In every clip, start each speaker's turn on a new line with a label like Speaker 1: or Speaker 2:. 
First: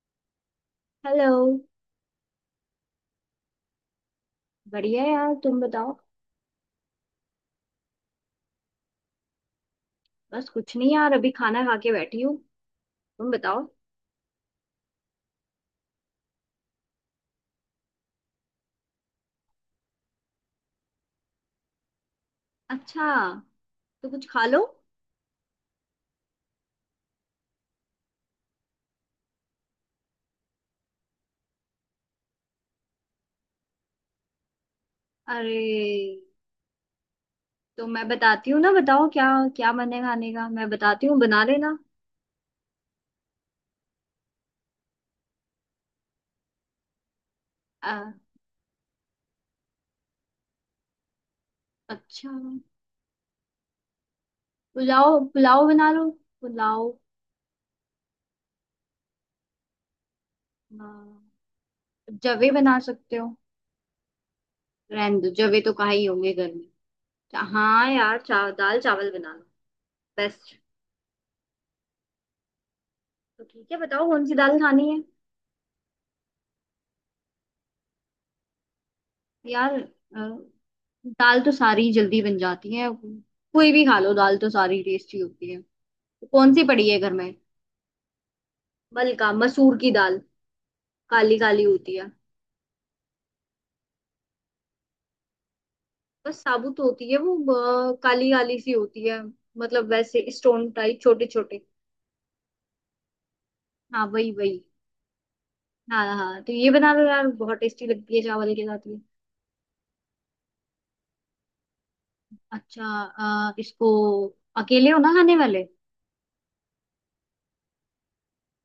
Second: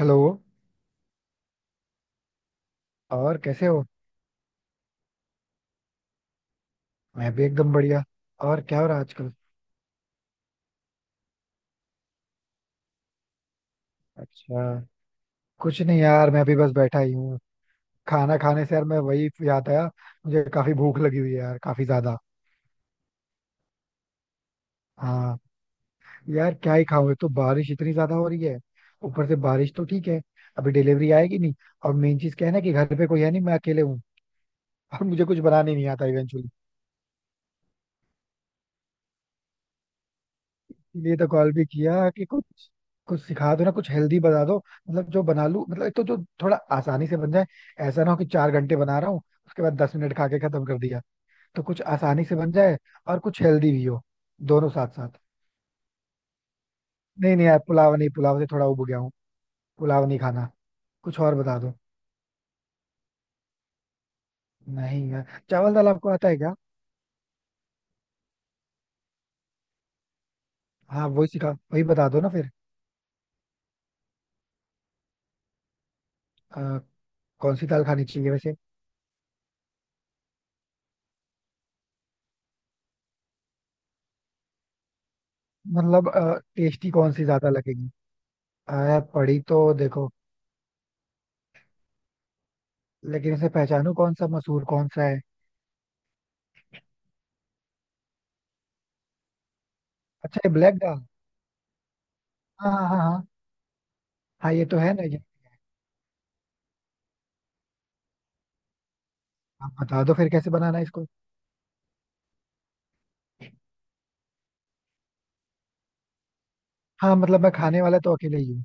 Speaker 1: Hello.
Speaker 2: Hello.
Speaker 1: और कैसे हो?
Speaker 2: बढ़िया यार, तुम बताओ।
Speaker 1: मैं भी एकदम बढ़िया। और क्या हो रहा है आजकल?
Speaker 2: बस कुछ नहीं यार, अभी खाना खा के बैठी हूँ। तुम बताओ।
Speaker 1: अच्छा, कुछ नहीं यार, मैं भी बस बैठा ही हूँ। खाना खाने से यार मैं, वही याद आया। मुझे काफी भूख लगी हुई है यार, काफी ज्यादा।
Speaker 2: अच्छा, तो कुछ खा लो।
Speaker 1: हाँ, यार क्या ही खाऊं, एक तो बारिश इतनी ज्यादा हो रही है। ऊपर से बारिश तो ठीक है, अभी डिलीवरी आएगी नहीं। और मेन चीज क्या है ना कि घर पे कोई है नहीं, मैं अकेले हूँ। और मुझे कुछ
Speaker 2: अरे,
Speaker 1: बनाने नहीं आता इवेंचुअली।
Speaker 2: तो मैं बताती हूँ ना, बताओ क्या क्या बने खाने का, मैं बताती
Speaker 1: लिए
Speaker 2: हूँ
Speaker 1: तो
Speaker 2: बना
Speaker 1: कॉल भी
Speaker 2: लेना।
Speaker 1: किया कि कुछ कुछ सिखा दो ना, कुछ हेल्दी बता दो। मतलब जो बना लूं, मतलब एक तो जो थोड़ा आसानी से बन जाए। ऐसा ना
Speaker 2: अ,
Speaker 1: हो कि 4 घंटे बना रहा हूँ, उसके बाद 10 मिनट खा के खत्म कर दिया। तो कुछ आसानी
Speaker 2: अच्छा,
Speaker 1: से बन जाए, और कुछ हेल्दी भी हो, दोनों साथ
Speaker 2: पुलाव
Speaker 1: साथ।
Speaker 2: पुलाव बना लो। पुलाव।
Speaker 1: नहीं नहीं यार, पुलाव नहीं। पुलाव से थोड़ा उब गया हूँ। पुलाव नहीं खाना।
Speaker 2: अ,
Speaker 1: कुछ और बता दो।
Speaker 2: जवे बना सकते हो?
Speaker 1: नहीं
Speaker 2: रहने
Speaker 1: यार।
Speaker 2: दो, जवे तो
Speaker 1: चावल दाल
Speaker 2: कहाँ ही
Speaker 1: आपको आता
Speaker 2: होंगे
Speaker 1: है
Speaker 2: घर
Speaker 1: क्या?
Speaker 2: में। हाँ यार, दाल चावल बना लो। बेस्ट।
Speaker 1: हाँ वही सिखा, वही बता दो ना फिर।
Speaker 2: तो ठीक है, बताओ कौन सी दाल खानी है?
Speaker 1: अ, कौन सी दाल खानी चाहिए वैसे?
Speaker 2: यार, दाल तो सारी जल्दी बन जाती है। कोई भी खा लो, दाल तो सारी टेस्टी होती है।
Speaker 1: मतलब
Speaker 2: तो कौन सी पड़ी
Speaker 1: टेस्टी
Speaker 2: है घर
Speaker 1: कौन सी
Speaker 2: में?
Speaker 1: ज्यादा लगेगी? यार
Speaker 2: मलका
Speaker 1: पड़ी तो
Speaker 2: मसूर की
Speaker 1: देखो।
Speaker 2: दाल। काली काली होती है।
Speaker 1: लेकिन इसे पहचानू कौन सा मसूर कौन सा है।
Speaker 2: बस साबुत होती है वो। काली काली सी होती है। मतलब वैसे
Speaker 1: अच्छा, ये
Speaker 2: स्टोन
Speaker 1: ब्लैक
Speaker 2: टाइप,
Speaker 1: दाल।
Speaker 2: छोटे छोटे।
Speaker 1: हाँ हाँ हाँ हाँ।
Speaker 2: हाँ वही
Speaker 1: हाँ
Speaker 2: वही।
Speaker 1: ये तो है ना, ये।
Speaker 2: हाँ हाँ, तो ये बना लो यार, बहुत टेस्टी लगती है चावल के साथ ये।
Speaker 1: आप बता दो फिर कैसे बनाना है इसको।
Speaker 2: अच्छा। इसको अकेले हो ना खाने वाले?
Speaker 1: हाँ मतलब मैं खाने वाला तो अकेले ही हूँ।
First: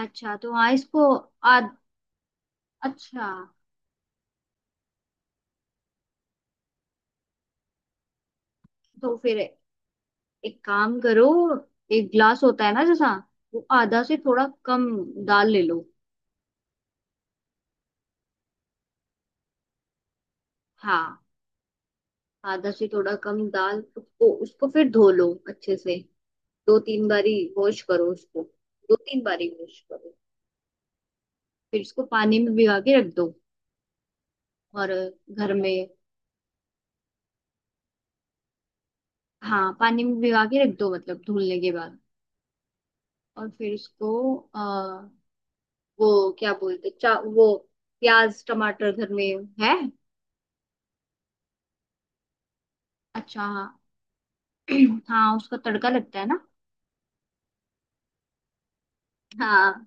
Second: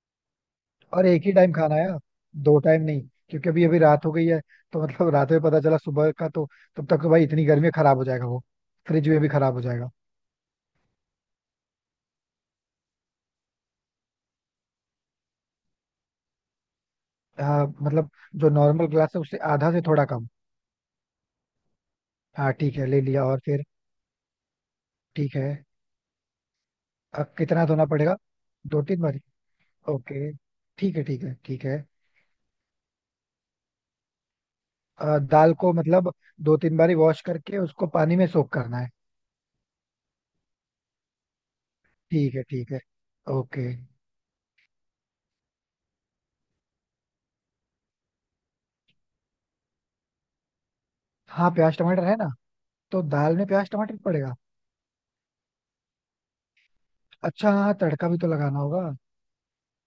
Speaker 2: अच्छा, तो हाँ, इसको।
Speaker 1: और एक ही टाइम खाना
Speaker 2: आद,
Speaker 1: है यार, दो टाइम नहीं।
Speaker 2: अच्छा,
Speaker 1: क्योंकि अभी अभी रात हो गई है। तो मतलब रात में पता चला सुबह का तो, तब तक तो भाई इतनी गर्मी में खराब हो जाएगा वो। फ्रिज
Speaker 2: तो
Speaker 1: में भी
Speaker 2: फिर
Speaker 1: खराब हो जाएगा।
Speaker 2: एक काम करो। एक ग्लास होता है ना जैसा, वो आधा से थोड़ा कम दाल ले लो।
Speaker 1: हाँ मतलब, जो नॉर्मल ग्लास है उससे आधा से थोड़ा कम।
Speaker 2: हाँ,
Speaker 1: हाँ
Speaker 2: आधा
Speaker 1: ठीक
Speaker 2: से
Speaker 1: है, ले
Speaker 2: थोड़ा
Speaker 1: लिया।
Speaker 2: कम
Speaker 1: और फिर?
Speaker 2: दाल, उसको उसको फिर धो लो
Speaker 1: ठीक है।
Speaker 2: अच्छे से। दो तीन
Speaker 1: अब
Speaker 2: बारी
Speaker 1: कितना
Speaker 2: वॉश
Speaker 1: धोना
Speaker 2: करो
Speaker 1: पड़ेगा?
Speaker 2: उसको।
Speaker 1: दो
Speaker 2: दो
Speaker 1: तीन बारी?
Speaker 2: तीन बारी वॉश करो।
Speaker 1: ओके, ठीक है ठीक है ठीक
Speaker 2: फिर
Speaker 1: है।
Speaker 2: इसको पानी में भिगा के रख दो। और घर
Speaker 1: दाल को
Speaker 2: में,
Speaker 1: मतलब दो तीन बारी वॉश करके उसको पानी में सोक करना है?
Speaker 2: हाँ पानी में भिगा के रख दो, मतलब धुलने के बाद।
Speaker 1: ठीक है ठीक है।
Speaker 2: और
Speaker 1: ओके।
Speaker 2: फिर इसको वो क्या बोलते चा वो, प्याज टमाटर घर में है?
Speaker 1: हाँ प्याज टमाटर है ना। तो दाल
Speaker 2: अच्छा
Speaker 1: में
Speaker 2: हाँ।
Speaker 1: प्याज टमाटर पड़ेगा?
Speaker 2: हाँ, उसका तड़का लगता है ना।
Speaker 1: अच्छा हाँ, तड़का भी तो लगाना होगा।
Speaker 2: हाँ,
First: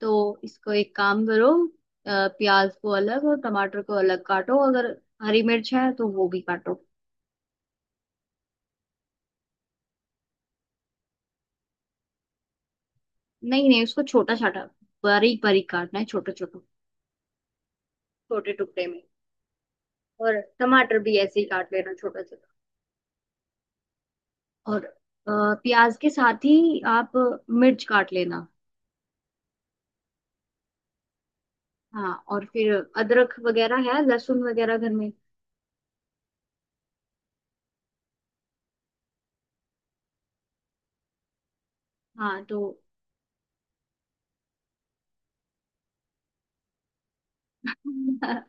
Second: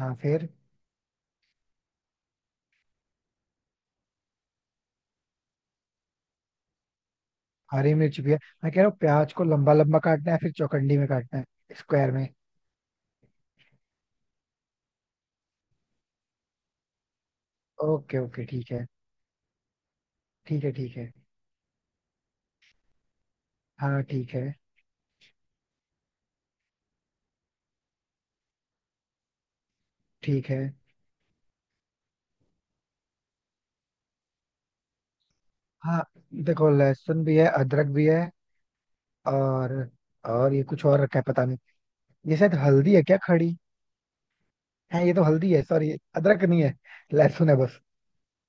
Speaker 2: तो
Speaker 1: फिर?
Speaker 2: इसको एक काम करो। प्याज को अलग और टमाटर को अलग काटो। अगर हरी मिर्च है तो वो भी काटो।
Speaker 1: हरी मिर्च भी है। मैं कह रहा हूँ प्याज को लंबा लंबा काटना है, फिर चौकंडी में काटना है, स्क्वायर में?
Speaker 2: नहीं नहीं, उसको छोटा छोटा, बारीक बारीक काटना है, छोटे छोटे,
Speaker 1: ओके ओके
Speaker 2: छोटे
Speaker 1: ठीक है
Speaker 2: टुकड़े में। और
Speaker 1: ठीक है ठीक
Speaker 2: टमाटर
Speaker 1: है।
Speaker 2: भी ऐसे ही काट लेना, छोटा छोटा।
Speaker 1: हाँ ठीक है
Speaker 2: और प्याज के साथ ही आप मिर्च काट लेना।
Speaker 1: ठीक है।
Speaker 2: हाँ, और फिर अदरक वगैरह है, लहसुन वगैरह घर में?
Speaker 1: हाँ। देखो लहसुन भी है, अदरक भी है। और और ये कुछ और रखा है, पता नहीं। ये
Speaker 2: हाँ
Speaker 1: शायद
Speaker 2: तो।
Speaker 1: हल्दी है क्या खड़ी? है, ये तो हल्दी है, सॉरी। अदरक नहीं है, लहसुन है बस।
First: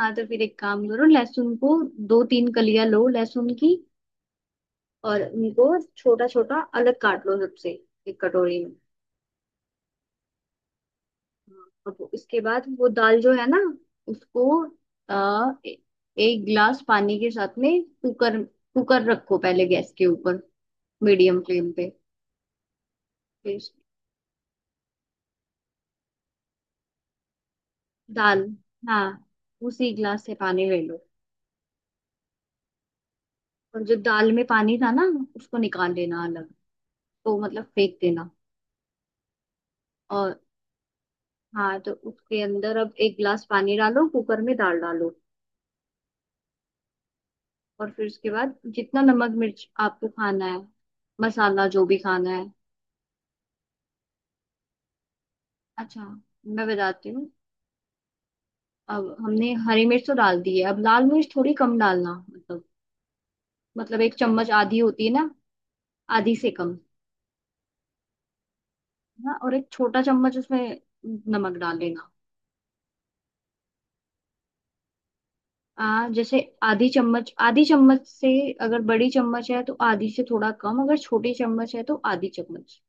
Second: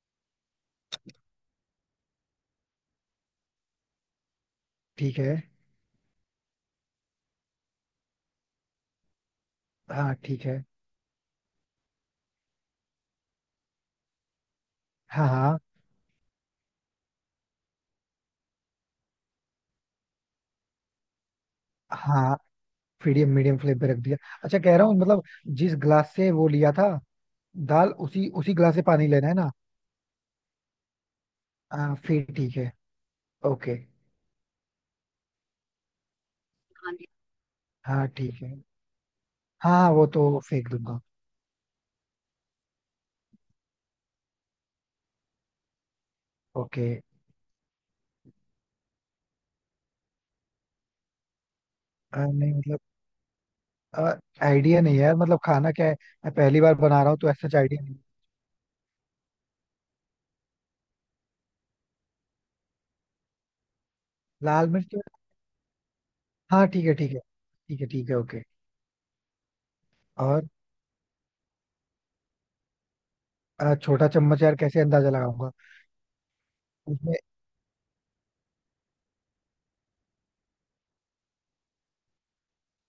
Speaker 2: हाँ, तो फिर एक काम करो, लहसुन को दो तीन कलियां लो लहसुन की।
Speaker 1: ठीक
Speaker 2: और
Speaker 1: है।
Speaker 2: उनको छोटा छोटा अलग काट लो सबसे, एक कटोरी में।
Speaker 1: हाँ ठीक है।
Speaker 2: हाँ, अब इसके बाद वो दाल जो है ना, उसको
Speaker 1: हाँ
Speaker 2: आ,
Speaker 1: हाँ
Speaker 2: ए, एक गिलास पानी के साथ में कुकर, कुकर रखो पहले गैस के ऊपर, मीडियम फ्लेम पे।
Speaker 1: हाँ। मीडियम
Speaker 2: फिर
Speaker 1: मीडियम फ्लेम पे रख दिया। अच्छा, कह रहा हूँ मतलब, जिस ग्लास से वो लिया था दाल, उसी
Speaker 2: दाल।
Speaker 1: उसी ग्लास से
Speaker 2: हाँ,
Speaker 1: पानी लेना है ना?
Speaker 2: उसी गिलास से पानी ले लो।
Speaker 1: हाँ फिर ठीक है ओके।
Speaker 2: और जो दाल में पानी था ना, उसको निकाल लेना अलग,
Speaker 1: हाँ जी।
Speaker 2: तो मतलब फेंक
Speaker 1: हाँ
Speaker 2: देना।
Speaker 1: ठीक है। हाँ हाँ, वो तो
Speaker 2: और
Speaker 1: फेंक दूंगा।
Speaker 2: हाँ, तो उसके अंदर अब एक गिलास पानी डालो कुकर में, दाल डालो।
Speaker 1: ओके।
Speaker 2: और फिर उसके बाद जितना नमक मिर्च आपको खाना है, मसाला जो भी खाना है।
Speaker 1: नहीं मतलब आइडिया नहीं है यार, मतलब खाना क्या है।
Speaker 2: अच्छा,
Speaker 1: मैं पहली
Speaker 2: मैं
Speaker 1: बार बना
Speaker 2: बताती
Speaker 1: रहा हूँ
Speaker 2: हूँ।
Speaker 1: तो ऐसा आइडिया नहीं।
Speaker 2: अब हमने हरी मिर्च तो डाल दी है, अब लाल मिर्च थोड़ी कम डालना, मतलब, मतलब एक चम्मच
Speaker 1: लाल
Speaker 2: आधी
Speaker 1: मिर्च तो?
Speaker 2: होती है ना, आधी से
Speaker 1: हाँ
Speaker 2: कम।
Speaker 1: ठीक है ठीक है, ठीक है ठीक है ओके।
Speaker 2: ना, और एक छोटा चम्मच
Speaker 1: और?
Speaker 2: उसमें नमक डाल लेना।
Speaker 1: छोटा चम्मच यार, कैसे अंदाजा लगाऊंगा?
Speaker 2: जैसे आधी चम्मच, आधी चम्मच से। अगर बड़ी चम्मच है तो आधी से थोड़ा कम, अगर छोटी चम्मच है तो आधी चम्मच।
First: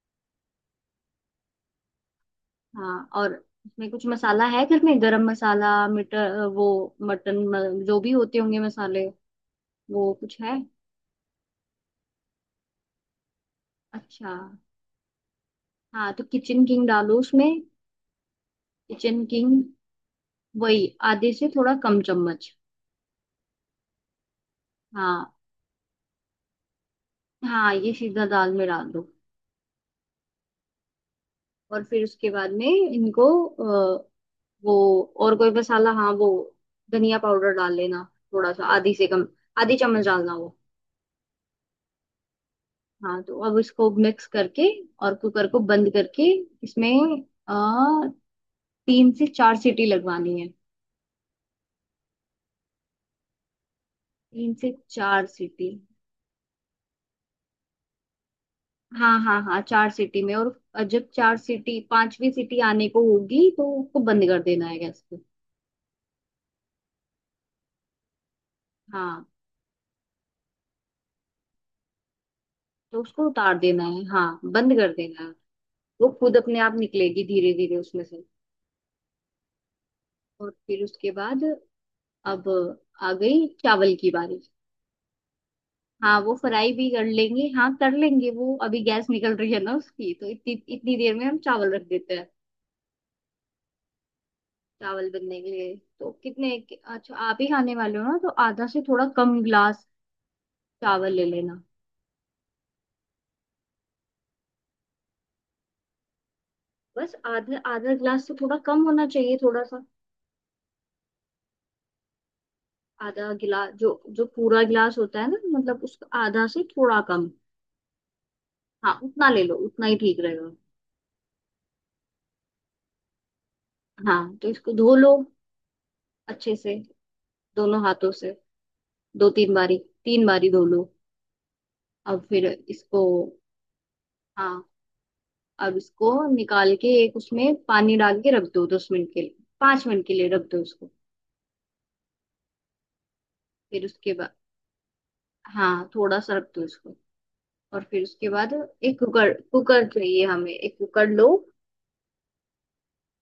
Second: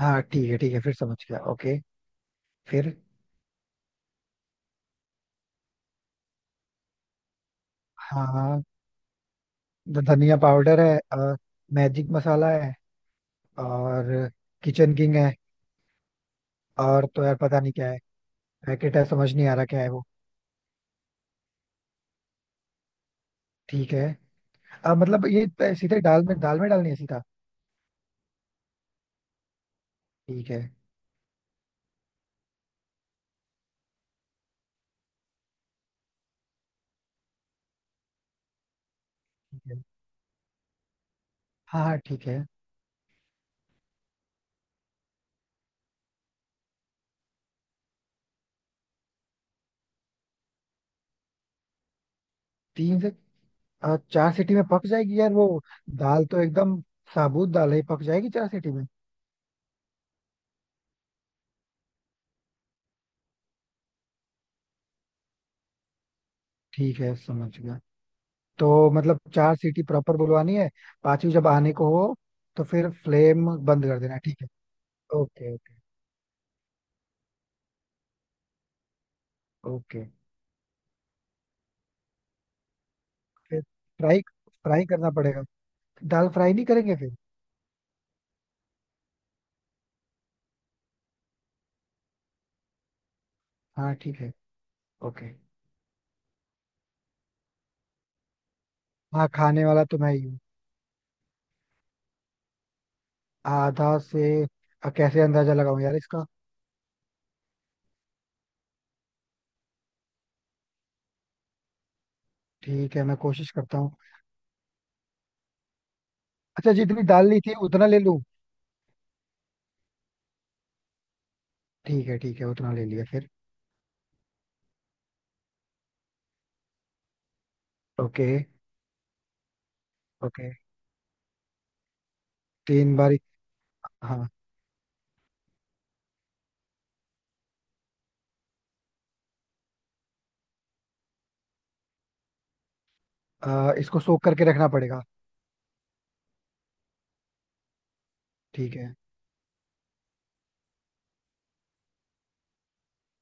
Speaker 1: हाँ ठीक है ठीक है, फिर समझ गया ओके। फिर?
Speaker 2: हाँ, और इसमें कुछ मसाला है घर में? गरम मसाला, मटर वो, मटन जो भी
Speaker 1: हाँ
Speaker 2: होते होंगे
Speaker 1: हाँ।
Speaker 2: मसाले, वो
Speaker 1: धनिया
Speaker 2: कुछ है?
Speaker 1: पाउडर है, और मैजिक मसाला है, और
Speaker 2: अच्छा,
Speaker 1: किचन किंग है।
Speaker 2: हाँ तो किचन किंग
Speaker 1: और
Speaker 2: डालो
Speaker 1: तो यार
Speaker 2: उसमें।
Speaker 1: पता नहीं क्या है, पैकेट है,
Speaker 2: किचन
Speaker 1: समझ नहीं आ
Speaker 2: किंग,
Speaker 1: रहा क्या है वो।
Speaker 2: वही आधे से थोड़ा कम चम्मच।
Speaker 1: ठीक है। अब मतलब
Speaker 2: हाँ।
Speaker 1: ये सीधे दाल में डालनी है सीधा?
Speaker 2: हाँ, ये सीधा दाल में डाल दो।
Speaker 1: ठीक है
Speaker 2: और फिर उसके बाद में इनको वो और कोई मसाला, हाँ वो, धनिया पाउडर डाल लेना, थोड़ा सा, आधी से कम।
Speaker 1: ठीक
Speaker 2: आधी
Speaker 1: है।
Speaker 2: चम्मच डालना वो।
Speaker 1: हाँ हाँ ठीक है।
Speaker 2: हाँ, तो अब इसको मिक्स करके और कुकर को बंद करके, इसमें आ, तीन से चार सीटी लगवानी है।
Speaker 1: तीन से, चार
Speaker 2: तीन
Speaker 1: सीटी में
Speaker 2: से
Speaker 1: पक जाएगी
Speaker 2: चार
Speaker 1: यार वो?
Speaker 2: सीटी।
Speaker 1: दाल तो एकदम, साबुत दाल है, पक जाएगी चार सीटी में।
Speaker 2: हाँ हाँ हाँ, चार सीटी में। और जब चार सीटी, पांचवी सीटी आने को होगी, तो उसको बंद कर देना है गैस को।
Speaker 1: ठीक है समझ गया। तो मतलब
Speaker 2: हाँ,
Speaker 1: चार सीटी प्रॉपर बुलवानी है? पांचवी जब आने को हो तो फिर
Speaker 2: तो उसको
Speaker 1: फ्लेम
Speaker 2: उतार देना
Speaker 1: बंद कर
Speaker 2: है,
Speaker 1: देना
Speaker 2: हाँ
Speaker 1: ठीक है?
Speaker 2: बंद कर देना है।
Speaker 1: ओके ओके
Speaker 2: वो खुद अपने आप निकलेगी धीरे धीरे उसमें से।
Speaker 1: ओके।
Speaker 2: और फिर उसके बाद अब आ गई
Speaker 1: फिर?
Speaker 2: चावल की
Speaker 1: फ्राई
Speaker 2: बारी।
Speaker 1: फ्राई करना पड़ेगा?
Speaker 2: हाँ,
Speaker 1: दाल
Speaker 2: वो
Speaker 1: फ्राई नहीं
Speaker 2: फ्राई भी
Speaker 1: करेंगे
Speaker 2: कर
Speaker 1: फिर?
Speaker 2: लेंगे, हाँ कर लेंगे वो। अभी गैस निकल रही है ना उसकी, तो इतनी इतनी देर में हम चावल रख देते हैं
Speaker 1: हाँ ठीक है
Speaker 2: चावल
Speaker 1: ओके।
Speaker 2: बनने के लिए। तो कितने अच्छा, आप ही खाने वाले हो ना, तो आधा से थोड़ा
Speaker 1: हाँ,
Speaker 2: कम
Speaker 1: खाने
Speaker 2: गिलास
Speaker 1: वाला तो मैं ही हूँ।
Speaker 2: चावल ले लेना।
Speaker 1: आधा से, कैसे अंदाजा लगाऊं यार इसका?
Speaker 2: बस आधा, आधा गिलास से थोड़ा कम होना चाहिए, थोड़ा सा।
Speaker 1: ठीक है मैं
Speaker 2: आधा
Speaker 1: कोशिश
Speaker 2: गिलास
Speaker 1: करता
Speaker 2: जो,
Speaker 1: हूँ।
Speaker 2: जो पूरा गिलास होता है ना, मतलब उसका आधा से
Speaker 1: अच्छा
Speaker 2: थोड़ा
Speaker 1: जितनी दाल
Speaker 2: कम।
Speaker 1: ली थी उतना ले लूँ?
Speaker 2: हाँ, उतना ले लो, उतना ही ठीक रहेगा।
Speaker 1: ठीक है ठीक है, उतना ले लिया। फिर?
Speaker 2: हाँ, तो इसको धो लो अच्छे से, दोनों हाथों
Speaker 1: ओके
Speaker 2: से। दो तीन बारी, तीन
Speaker 1: ओके।
Speaker 2: बारी धो लो। अब फिर
Speaker 1: तीन
Speaker 2: इसको,
Speaker 1: बारी? हाँ।
Speaker 2: हाँ, अब इसको निकाल के एक उसमें पानी डाल के रख दो, 10 मिनट के लिए, 5 मिनट के लिए रख दो उसको। फिर
Speaker 1: इसको
Speaker 2: उसके
Speaker 1: सोख
Speaker 2: बाद,
Speaker 1: करके रखना पड़ेगा?
Speaker 2: हाँ, थोड़ा सा रख दो इसको। और फिर उसके बाद
Speaker 1: ठीक है।
Speaker 2: एक कुकर कुकर चाहिए हमें, एक कुकर लो।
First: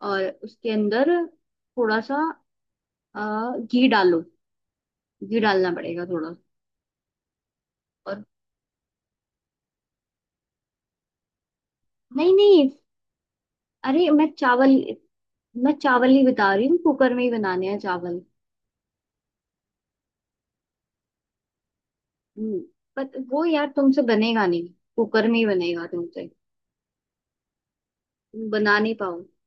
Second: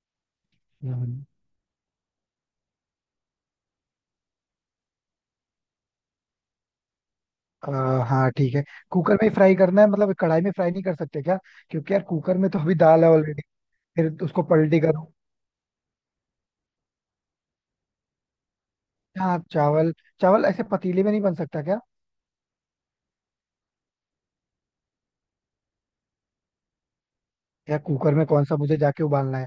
Speaker 2: और उसके अंदर
Speaker 1: हम्म।
Speaker 2: थोड़ा सा अ, घी डालो, घी डालना पड़ेगा थोड़ा।
Speaker 1: आ,
Speaker 2: और
Speaker 1: हाँ ठीक है। कुकर में ही फ्राई करना है मतलब? कढ़ाई में फ्राई नहीं कर सकते क्या? क्योंकि यार
Speaker 2: नहीं
Speaker 1: कुकर में तो
Speaker 2: नहीं,
Speaker 1: अभी दाल है ऑलरेडी।
Speaker 2: अरे
Speaker 1: फिर
Speaker 2: मैं
Speaker 1: उसको
Speaker 2: चावल,
Speaker 1: पलटी करो।
Speaker 2: मैं चावल ही बता रही हूँ, कुकर में ही बनाने हैं चावल।
Speaker 1: हाँ चावल चावल ऐसे पतीले में नहीं बन सकता क्या?
Speaker 2: हम्म, पर वो यार तुमसे बनेगा नहीं, कुकर में ही बनेगा तुमसे।
Speaker 1: यार कुकर में कौन
Speaker 2: तुम
Speaker 1: सा मुझे
Speaker 2: बना नहीं
Speaker 1: जाके
Speaker 2: पाओ।
Speaker 1: उबालना है?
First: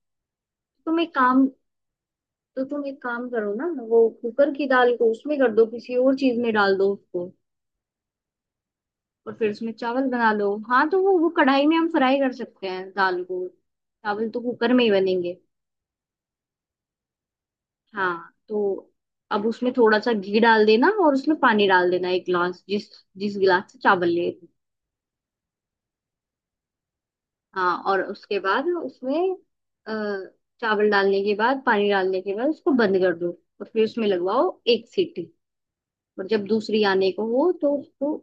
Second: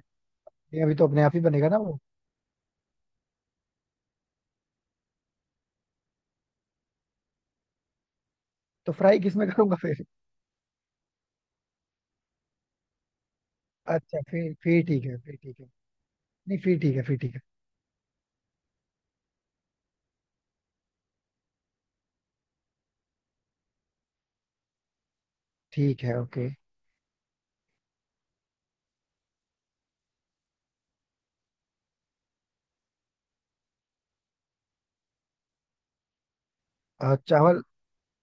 Speaker 1: ये अभी
Speaker 2: तुम
Speaker 1: तो
Speaker 2: एक
Speaker 1: अपने आप ही
Speaker 2: काम,
Speaker 1: बनेगा ना वो।
Speaker 2: तो तुम एक काम करो ना, वो कुकर की दाल को उसमें कर दो, किसी और चीज में डाल दो उसको।
Speaker 1: तो फ्राई
Speaker 2: और
Speaker 1: किस में
Speaker 2: फिर उसमें
Speaker 1: करूंगा फिर?
Speaker 2: चावल बना लो। हाँ, तो वो कढ़ाई में हम फ्राई कर सकते हैं दाल को,
Speaker 1: अच्छा
Speaker 2: चावल तो
Speaker 1: फिर
Speaker 2: कुकर में
Speaker 1: फिर
Speaker 2: ही
Speaker 1: ठीक है। फिर
Speaker 2: बनेंगे।
Speaker 1: ठीक है। नहीं फिर ठीक है, फिर
Speaker 2: हाँ, तो अब उसमें थोड़ा सा घी डाल देना, और उसमें पानी डाल देना, एक गिलास, जिस जिस गिलास से चावल लिए थे।
Speaker 1: ठीक है ओके।
Speaker 2: हाँ, और उसके बाद उसमें अ, चावल डालने के बाद, पानी डालने के बाद, उसको बंद कर दो। और फिर उसमें लगवाओ एक सीटी, और जब दूसरी आने को हो
Speaker 1: चावल?
Speaker 2: तो उसको,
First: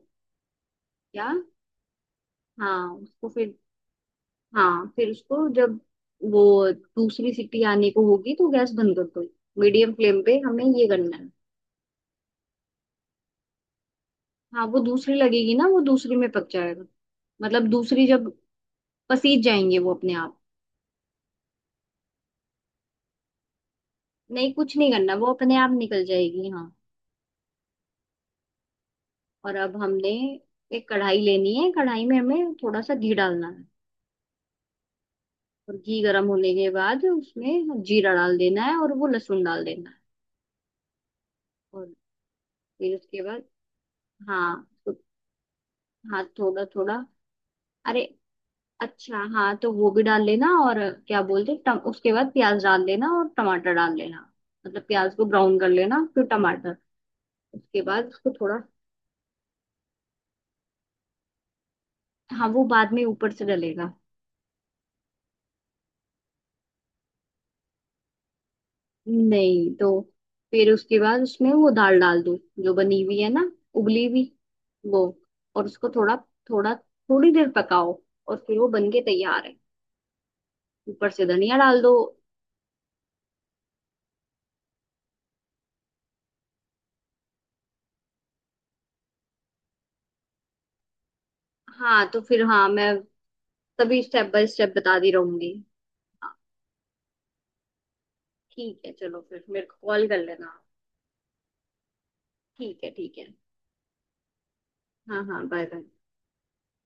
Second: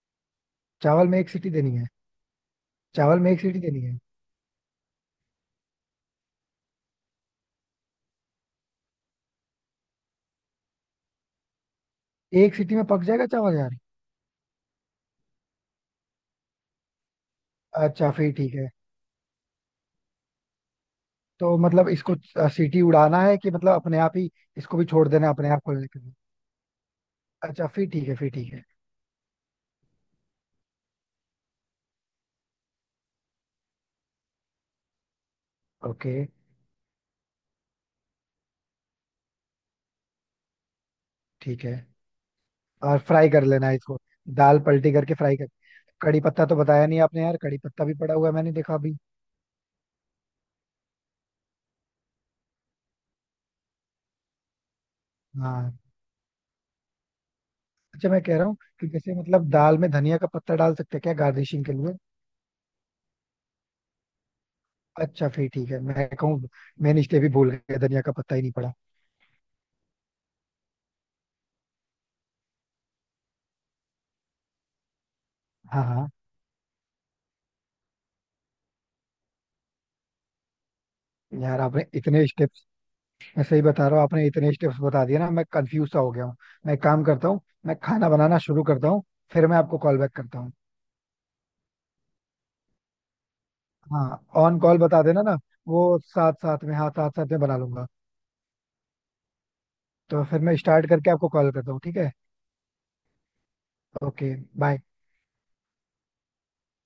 Speaker 1: चावल में एक
Speaker 2: क्या?
Speaker 1: सीटी देनी है?
Speaker 2: हाँ,
Speaker 1: चावल
Speaker 2: उसको
Speaker 1: में एक
Speaker 2: फिर,
Speaker 1: सीटी देनी है?
Speaker 2: हाँ, फिर उसको जब वो दूसरी सीटी आने को होगी, तो गैस बंद कर दो। मीडियम फ्लेम पे हमें ये करना है।
Speaker 1: एक सीटी में पक जाएगा चावल यार?
Speaker 2: हाँ, वो दूसरी लगेगी ना, वो दूसरी में पक जाएगा, मतलब दूसरी
Speaker 1: अच्छा
Speaker 2: जब
Speaker 1: फिर ठीक है।
Speaker 2: पसीज जाएंगे वो अपने आप।
Speaker 1: तो मतलब इसको सीटी उड़ाना है कि मतलब अपने आप ही?
Speaker 2: नहीं, कुछ
Speaker 1: इसको भी
Speaker 2: नहीं
Speaker 1: छोड़
Speaker 2: करना,
Speaker 1: देना
Speaker 2: वो
Speaker 1: है अपने
Speaker 2: अपने
Speaker 1: आप
Speaker 2: आप
Speaker 1: को लेकर?
Speaker 2: निकल जाएगी, हाँ।
Speaker 1: अच्छा फिर ठीक है, फिर ठीक है
Speaker 2: और अब हमने एक कढ़ाई लेनी है, कढ़ाई में हमें थोड़ा सा घी डालना है। और घी
Speaker 1: ओके
Speaker 2: गर्म होने के बाद उसमें जीरा डाल देना है, और वो लहसुन डाल देना है।
Speaker 1: ठीक है।
Speaker 2: और फिर
Speaker 1: और
Speaker 2: उसके
Speaker 1: फ्राई
Speaker 2: बाद,
Speaker 1: कर लेना है इसको?
Speaker 2: हाँ
Speaker 1: दाल पलटी करके फ्राई कर? कड़ी
Speaker 2: हाँ,
Speaker 1: पत्ता तो
Speaker 2: थोड़ा
Speaker 1: बताया
Speaker 2: थोड़ा।
Speaker 1: नहीं आपने यार, कड़ी पत्ता भी
Speaker 2: अरे,
Speaker 1: पड़ा हुआ है मैंने देखा अभी।
Speaker 2: अच्छा हाँ, तो वो भी डाल लेना। और क्या बोलते हैं, उसके बाद प्याज डाल लेना और टमाटर डाल लेना। मतलब प्याज को ब्राउन कर
Speaker 1: हाँ।
Speaker 2: लेना, फिर टमाटर। उसके बाद
Speaker 1: अच्छा मैं
Speaker 2: उसको
Speaker 1: कह रहा हूँ
Speaker 2: थोड़ा,
Speaker 1: कि जैसे मतलब दाल में धनिया का पत्ता डाल सकते हैं क्या गार्निशिंग के लिए?
Speaker 2: हाँ, वो बाद में ऊपर से डलेगा।
Speaker 1: अच्छा फिर ठीक है, मैं कहूँ। मैंने स्टेप ही भूल गया, धनिया का पत्ता ही नहीं पड़ा।
Speaker 2: नहीं, तो फिर उसके बाद उसमें वो दाल डाल दो, जो बनी हुई है ना, उबली हुई वो। और
Speaker 1: हाँ
Speaker 2: उसको
Speaker 1: हाँ।
Speaker 2: थोड़ा थोड़ा थोड़ी देर पकाओ, और फिर वो बन के तैयार है, ऊपर से धनिया
Speaker 1: यार
Speaker 2: डाल
Speaker 1: आपने
Speaker 2: दो।
Speaker 1: इतने स्टेप, मैं सही बता रहा हूँ आपने इतने स्टेप्स बता दिए ना, मैं कंफ्यूज सा हो गया हूँ। मैं एक काम करता हूँ, मैं खाना बनाना शुरू करता हूँ, फिर मैं आपको कॉल बैक करता हूँ।
Speaker 2: हाँ तो फिर, हाँ, मैं तभी
Speaker 1: हाँ
Speaker 2: step by
Speaker 1: on
Speaker 2: step
Speaker 1: call बता
Speaker 2: बताती
Speaker 1: देना ना,
Speaker 2: रहूंगी।
Speaker 1: वो साथ
Speaker 2: हाँ,
Speaker 1: साथ में, हाँ साथ साथ में बना लूंगा।
Speaker 2: ठीक है, चलो फिर मेरे को कॉल कर
Speaker 1: तो फिर मैं
Speaker 2: लेना।
Speaker 1: स्टार्ट करके आपको कॉल करता हूँ ठीक है?
Speaker 2: ठीक है, ठीक है।
Speaker 1: ओके। बाय।
Speaker 2: हाँ हाँ, बाय बाय।